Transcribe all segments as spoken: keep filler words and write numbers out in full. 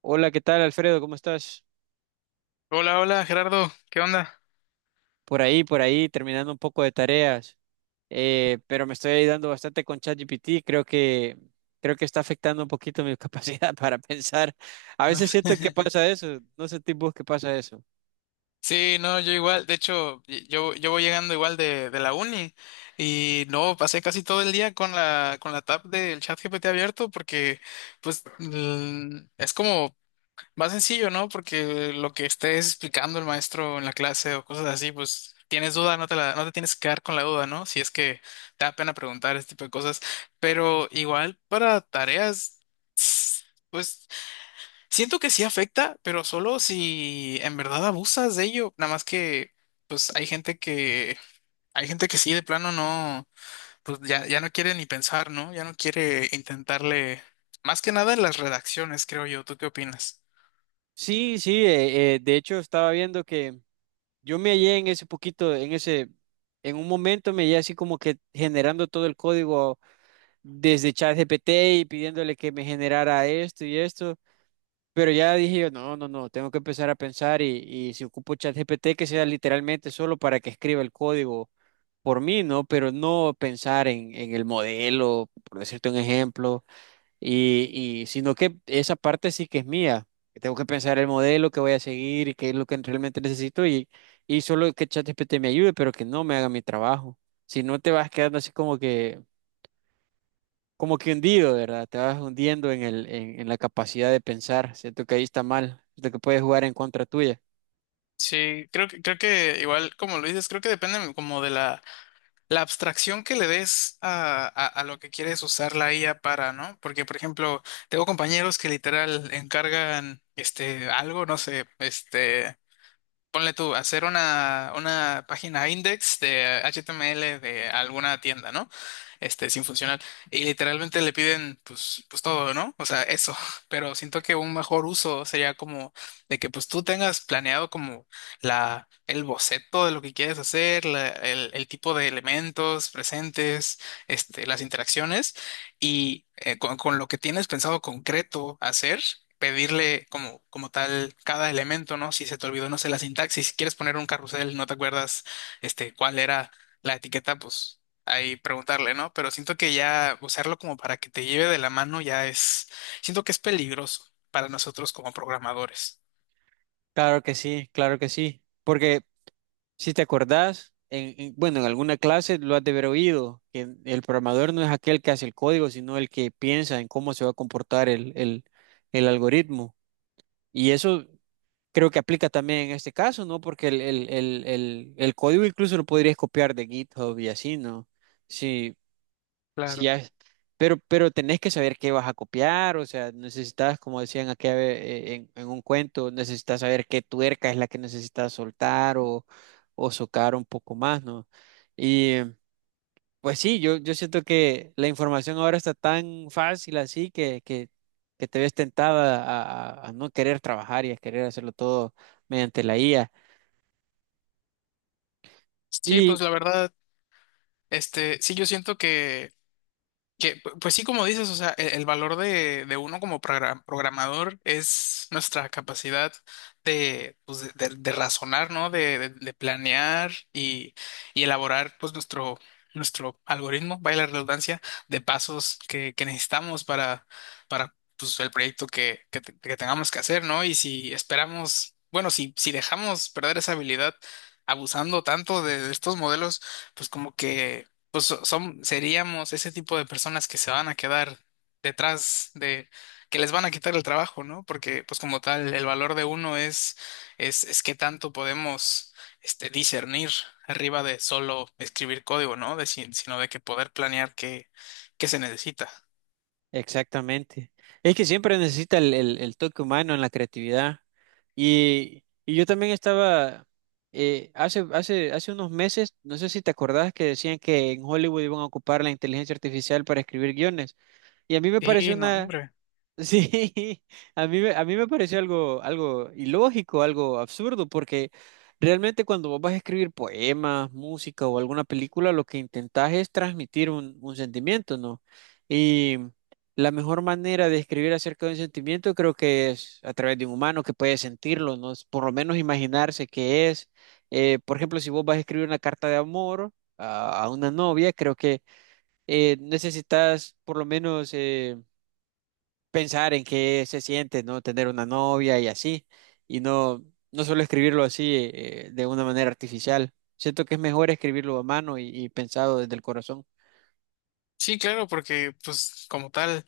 Hola, ¿qué tal, Alfredo? ¿Cómo estás? Hola, hola Gerardo, ¿qué onda? Por ahí, por ahí, terminando un poco de tareas, eh, pero me estoy ayudando bastante con ChatGPT. Creo que, creo que está afectando un poquito mi capacidad para pensar. A veces siento que pasa eso, no sentís vos que pasa eso. Sí, no, yo igual, de hecho, y- yo, yo voy llegando igual de, de la uni y no, pasé casi todo el día con la, con la tab del chat G P T abierto porque pues mm, es como más sencillo, ¿no? Porque lo que estés explicando el maestro en la clase o cosas así, pues tienes duda, no te la, no te tienes que quedar con la duda, ¿no? Si es que te da pena preguntar este tipo de cosas, pero igual para tareas, pues. Siento que sí afecta, pero solo si en verdad abusas de ello. Nada más que, pues hay gente que, hay gente que sí, de plano no, pues ya, ya no quiere ni pensar, ¿no? Ya no quiere intentarle, más que nada en las redacciones, creo yo. ¿Tú qué opinas? Sí, sí, eh, eh, de hecho estaba viendo que yo me hallé en ese poquito, en ese, en un momento me hallé así como que generando todo el código desde ChatGPT y pidiéndole que me generara esto y esto. Pero ya dije yo, no, no, no, tengo que empezar a pensar y, y si ocupo ChatGPT que sea literalmente solo para que escriba el código por mí, ¿no? Pero no pensar en, en el modelo, por decirte un ejemplo, y, y sino que esa parte sí que es mía, que tengo que pensar el modelo que voy a seguir y qué es lo que realmente necesito y, y solo que ChatGPT me ayude, pero que no me haga mi trabajo. Si no te vas quedando así como que como que hundido, ¿verdad? Te vas hundiendo en el, en, en la capacidad de pensar. Siento que ahí está mal, siento que puede jugar en contra tuya. Sí, creo que, creo que igual, como lo dices, creo que depende como de la, la abstracción que le des a, a, a lo que quieres usar la I A para, ¿no? Porque, por ejemplo, tengo compañeros que literal encargan este algo, no sé, este ponle tú, hacer una, una página index de H T M L de alguna tienda, ¿no? Este, sin funcional. Y literalmente le piden, pues, pues todo, ¿no? O sea, eso. Pero siento que un mejor uso sería como de que, pues, tú tengas planeado como la, el boceto de lo que quieres hacer, la- el, el tipo de elementos presentes, este, las interacciones y eh, con, con lo que tienes pensado concreto hacer, pedirle como, como tal cada elemento, ¿no? Si se te olvidó, no sé, la sintaxis, si quieres poner un carrusel, no te acuerdas este, cuál era la etiqueta, pues ahí preguntarle, ¿no? Pero siento que ya usarlo como para que te lleve de la mano ya es, siento que es peligroso para nosotros como programadores. Claro que sí, claro que sí. Porque si te acordás, en, en- bueno, en alguna clase lo has de haber oído, que el programador no es aquel que hace el código, sino el que piensa en cómo se va a comportar el, el, el algoritmo. Y eso creo que aplica también en este caso, ¿no? Porque el, el, el, el, el código incluso lo podrías copiar de GitHub y así, ¿no? Sí, sí, Claro. ya, pero, pero tenés que saber qué vas a copiar, o sea, necesitas, como decían aquí en, en un cuento, necesitas saber qué tuerca es la que necesitas soltar o, o socar un poco más, ¿no? Y pues sí, yo, yo siento que la información ahora está tan fácil así que, que, que te ves tentada a, a- a no querer trabajar y a querer hacerlo todo mediante la I A. Sí, pues la verdad, este, sí, yo siento que Que, pu- pues sí, como dices, o sea, e- el, valor de, de uno como progra- programador es nuestra capacidad de, pues, de, de- de razonar, ¿no? De, de- de planear y, y elaborar, pues, nuestro, nuestro algoritmo, vaya la redundancia, de pasos que, que necesitamos para, para, pues, el proyecto que, que, te- que tengamos que hacer, ¿no? Y si esperamos, bueno, si, si dejamos perder esa habilidad abusando tanto de de estos modelos, pues como que pues so- son, seríamos ese tipo de personas que se van a quedar detrás de, que les van a quitar el trabajo, ¿no? Porque, pues como tal, el valor de uno es, es, es qué tanto podemos, este, discernir arriba de solo escribir código, ¿no? De, si- sino de que poder planear qué, qué se necesita. Exactamente. Es que siempre necesita el, el- el toque humano en la creatividad. Y, y yo también estaba, eh, hace, hace, hace unos meses, no sé si te acordás que decían que en Hollywood iban a ocupar la inteligencia artificial para escribir guiones. Y a mí me Sí, pareció no, hombre. sí, a mí, me- a mí me pareció algo, algo ilógico, algo absurdo, porque realmente cuando vos vas a escribir poemas, música o alguna película, lo que intentás es transmitir un, un sentimiento, ¿no? Y la mejor manera de escribir acerca de un sentimiento creo que es a través de un humano que puede sentirlo, ¿no? Por lo menos imaginarse qué es. Eh, por ejemplo, si vos vas a escribir una carta de amor a, a una novia, creo que eh, necesitas por lo menos eh, pensar en qué se siente, ¿no? Tener una novia y así, y no, no solo escribirlo así eh, de una manera artificial. Siento que es mejor escribirlo a mano y, y pensado desde el corazón. Sí, claro, porque pues como tal,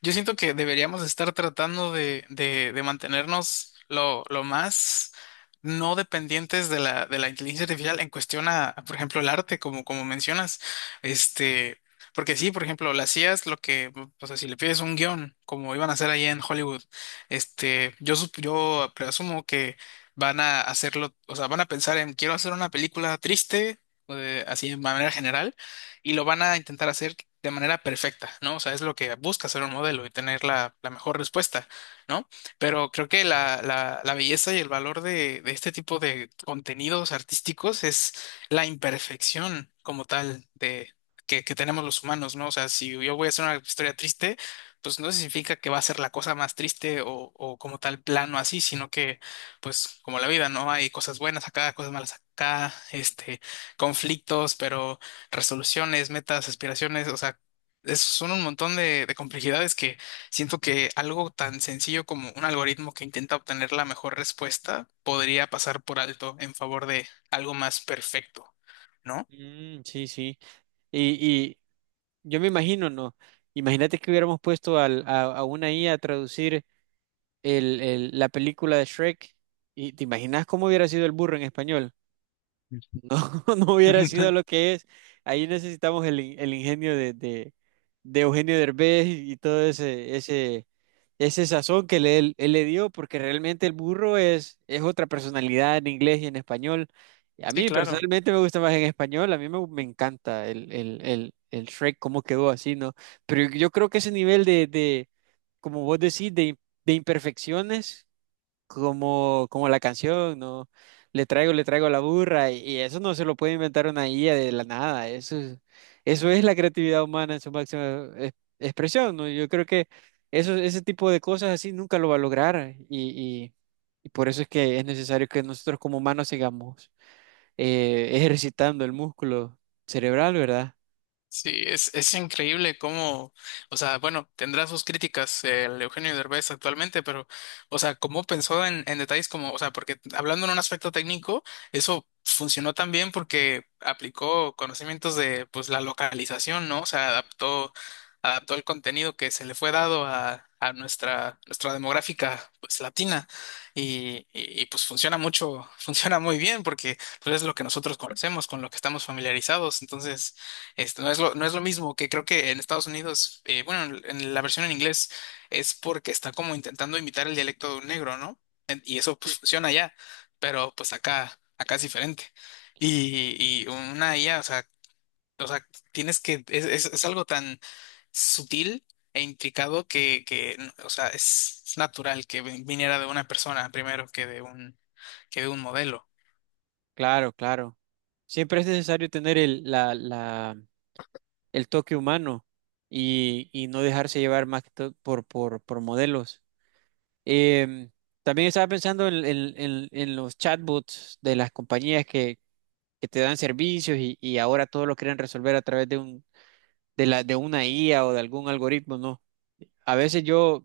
yo siento que deberíamos estar tratando de, de, de mantenernos lo, lo más no dependientes de la, de la inteligencia artificial en cuestión a, a, por ejemplo, el arte, como, como mencionas. Este, porque sí, por ejemplo, las I As, lo que, o sea, si le pides un guión, como iban a hacer allá en Hollywood, este, yo, sup- yo presumo que van a hacerlo, o sea, van a pensar en, quiero hacer una película triste, eh, así de manera general y lo van a intentar hacer de manera perfecta, ¿no? O sea, es lo que busca ser un modelo y tener la, la mejor respuesta, ¿no? Pero creo que la, la, la belleza y el valor de, de este tipo de contenidos artísticos es la imperfección como tal de, que, que tenemos los humanos, ¿no? O sea, si yo voy a hacer una historia triste, pues no significa que va a ser la cosa más triste o, o como tal plano así, sino que, pues como la vida, ¿no? Hay cosas buenas acá, cosas malas acá, este, conflictos, pero resoluciones, metas, aspiraciones, o sea, es- son un montón de, de complejidades que siento que algo tan sencillo como un algoritmo que intenta obtener la mejor respuesta podría pasar por alto en favor de algo más perfecto, ¿no? Mm, sí, sí. Y, y yo me imagino, ¿no? Imagínate que hubiéramos puesto al- a, a una IA a a traducir el, el- la película de Shrek y te imaginas cómo hubiera sido el burro en español. No, no hubiera sido lo que es. Ahí necesitamos el, in- el ingenio de, de, de Eugenio Derbez y, y todo ese, ese, ese sazón que le- él, él le dio, porque realmente el burro es, es otra personalidad en inglés y en español. Y a Sí, mí claro. personalmente me gusta más en español, a mí me, me encanta el, el, el, el Shrek, cómo quedó así, ¿no? Pero yo creo que ese nivel de, de como vos decís, de, de imperfecciones como, como la canción, ¿no? Le traigo, le traigo la burra, y, y eso no se lo puede inventar una I A de la nada, eso, es- eso es la creatividad humana en su máxima e- expresión, ¿no? Yo creo que eso, ese tipo de cosas así nunca lo va a lograr, y, y- y por eso es que es necesario que nosotros como humanos sigamos eh, ejercitando el músculo cerebral, ¿verdad? Sí, es, es increíble cómo, o sea, bueno, tendrá sus críticas el Eugenio Derbez actualmente, pero, o sea, cómo pensó en, en detalles como, o sea, porque hablando en un aspecto técnico, eso funcionó también porque aplicó conocimientos de, pues, la localización, ¿no? O sea, adaptó, adaptó el contenido que se le fue dado a, a nuestra, nuestra demográfica, pues, latina, y, y, y, pues funciona mucho, funciona muy bien porque, pues, es lo que nosotros conocemos, con lo que estamos familiarizados, entonces. Esto no es lo, no es lo mismo que creo que en Estados Unidos, eh, bueno, en en la versión en inglés es porque está como intentando imitar el dialecto de un negro, ¿no? En- Y eso pues Sí. funciona allá, pero pues acá, acá es diferente. Y, y una I A, o sea, o sea, tienes que, es, es, es algo tan sutil e intricado que, que, o sea, es natural que viniera de una persona primero que de un, que de un modelo. Claro, claro. Siempre es necesario tener el, la, la el toque humano y, y no dejarse llevar más que todo por, por, por modelos. Em, También estaba pensando en, en- en- en los chatbots de las compañías que, que te dan servicios y, y ahora todo lo quieren resolver a través de un, de la, de una I A o de algún algoritmo, ¿no? A veces yo,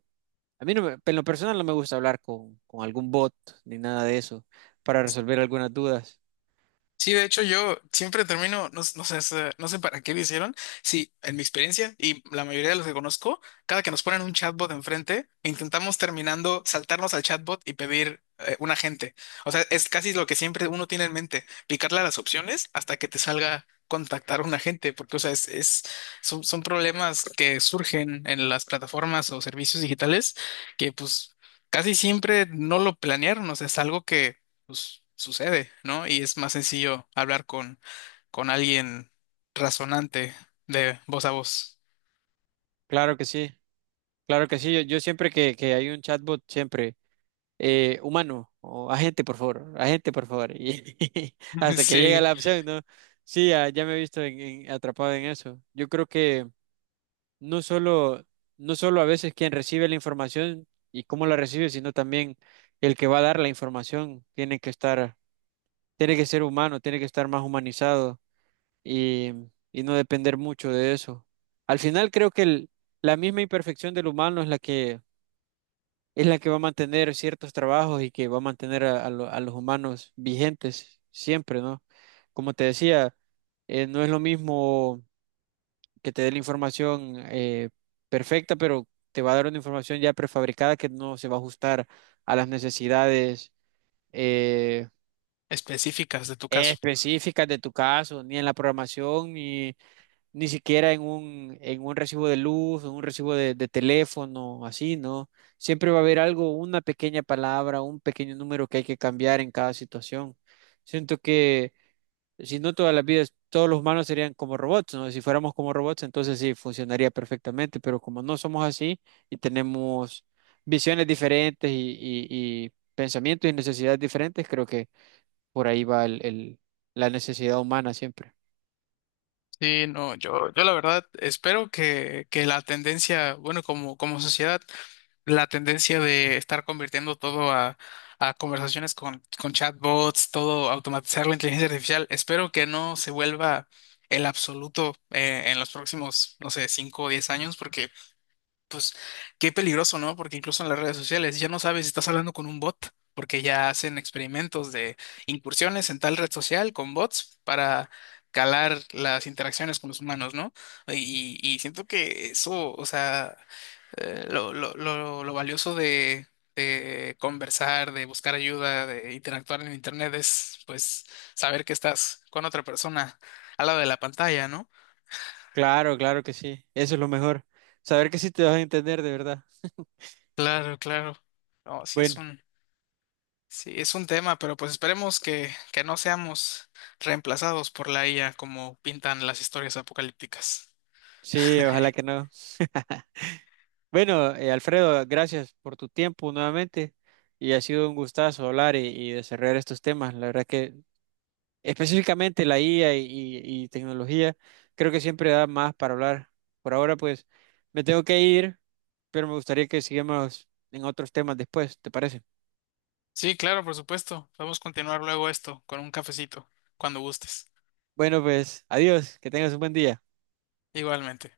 a mí no me- en lo personal no me gusta hablar con, con algún bot ni nada de eso para resolver algunas dudas. Sí, de hecho yo siempre termino, no, no sé, se- no sé para qué lo hicieron. Sí, en mi experiencia y la mayoría de los que conozco, cada que nos ponen un chatbot enfrente, intentamos terminando saltarnos al chatbot y pedir eh, un agente. O sea, es casi lo que siempre uno tiene en mente, picarle a las opciones hasta que te salga contactar a un agente, porque o sea, es, es- son, son problemas que surgen en las plataformas o servicios digitales que pues casi siempre no lo planearon, o sea, es algo que pues sucede, ¿no? Y es más sencillo hablar con, con alguien razonante de voz a voz. Claro que sí, claro que sí. Yo, yo siempre que, que hay un chatbot, siempre eh, humano o agente, por favor, agente, por favor. Y hasta que llega Sí, la opción, ¿no? Sí, ya, ya me he visto en- en- atrapado en eso. Yo creo que no solo, no solo a veces quien recibe la información y cómo la recibe, sino también el que va a dar la información tiene que estar, tiene que ser humano, tiene que estar más humanizado y, y no depender mucho de eso. Al final creo que el- la misma imperfección del humano es la que es la que va a mantener ciertos trabajos y que va a mantener a, a lo- a los humanos vigentes siempre, ¿no? Como te decía, eh, no es lo mismo que te dé la información eh, perfecta, pero te va a dar una información ya prefabricada que no se va a ajustar a las necesidades eh, específicas de tu caso. específicas de tu caso, ni en la programación, ni ni siquiera en un, en un recibo de luz, en un recibo de, de teléfono, así, ¿no? Siempre va a haber algo, una pequeña palabra, un pequeño número que hay que cambiar en cada situación. Siento que si no todas las vidas, todos los humanos serían como robots, ¿no? Si fuéramos como robots, entonces sí, funcionaría perfectamente, pero como no somos así y tenemos visiones diferentes y, y- y pensamientos y necesidades diferentes, creo que por ahí va el, el- la necesidad humana siempre. Sí, no, yo, yo la verdad espero que, que la tendencia, bueno, como, como sociedad, la tendencia de estar convirtiendo todo a, a conversaciones con, con chatbots, todo automatizar la inteligencia artificial, espero que no se vuelva el absoluto eh, en los próximos, no sé, cinco o diez años, porque pues qué peligroso, ¿no? Porque incluso en las redes sociales ya no sabes si estás hablando con un bot, porque ya hacen experimentos de incursiones en tal red social con bots para calar las interacciones con los humanos, ¿no? Y, y siento que eso, o sea, eh, lo, lo, lo, lo valioso de, de conversar, de buscar ayuda, de interactuar en Internet es, pues, saber que estás con otra persona al lado de la pantalla, ¿no? Claro, claro que sí. Eso es lo mejor. Saber que sí te vas a entender de verdad. Claro, claro. No, sí es Bueno, un. Sí, es un tema, pero pues esperemos que, que no seamos reemplazados por la I A como pintan las historias apocalípticas. sí, ojalá que no. Bueno, eh, Alfredo, gracias por tu tiempo nuevamente y ha sido un gustazo hablar y, y desarrollar estos temas. La verdad que específicamente la I A y, y- y tecnología creo que siempre da más para hablar. Por ahora pues me tengo que ir, pero me gustaría que sigamos en otros temas después, ¿te parece? Sí, claro, por supuesto. Vamos a continuar luego esto con un cafecito, cuando gustes. Bueno, pues adiós, que tengas un buen día. Igualmente.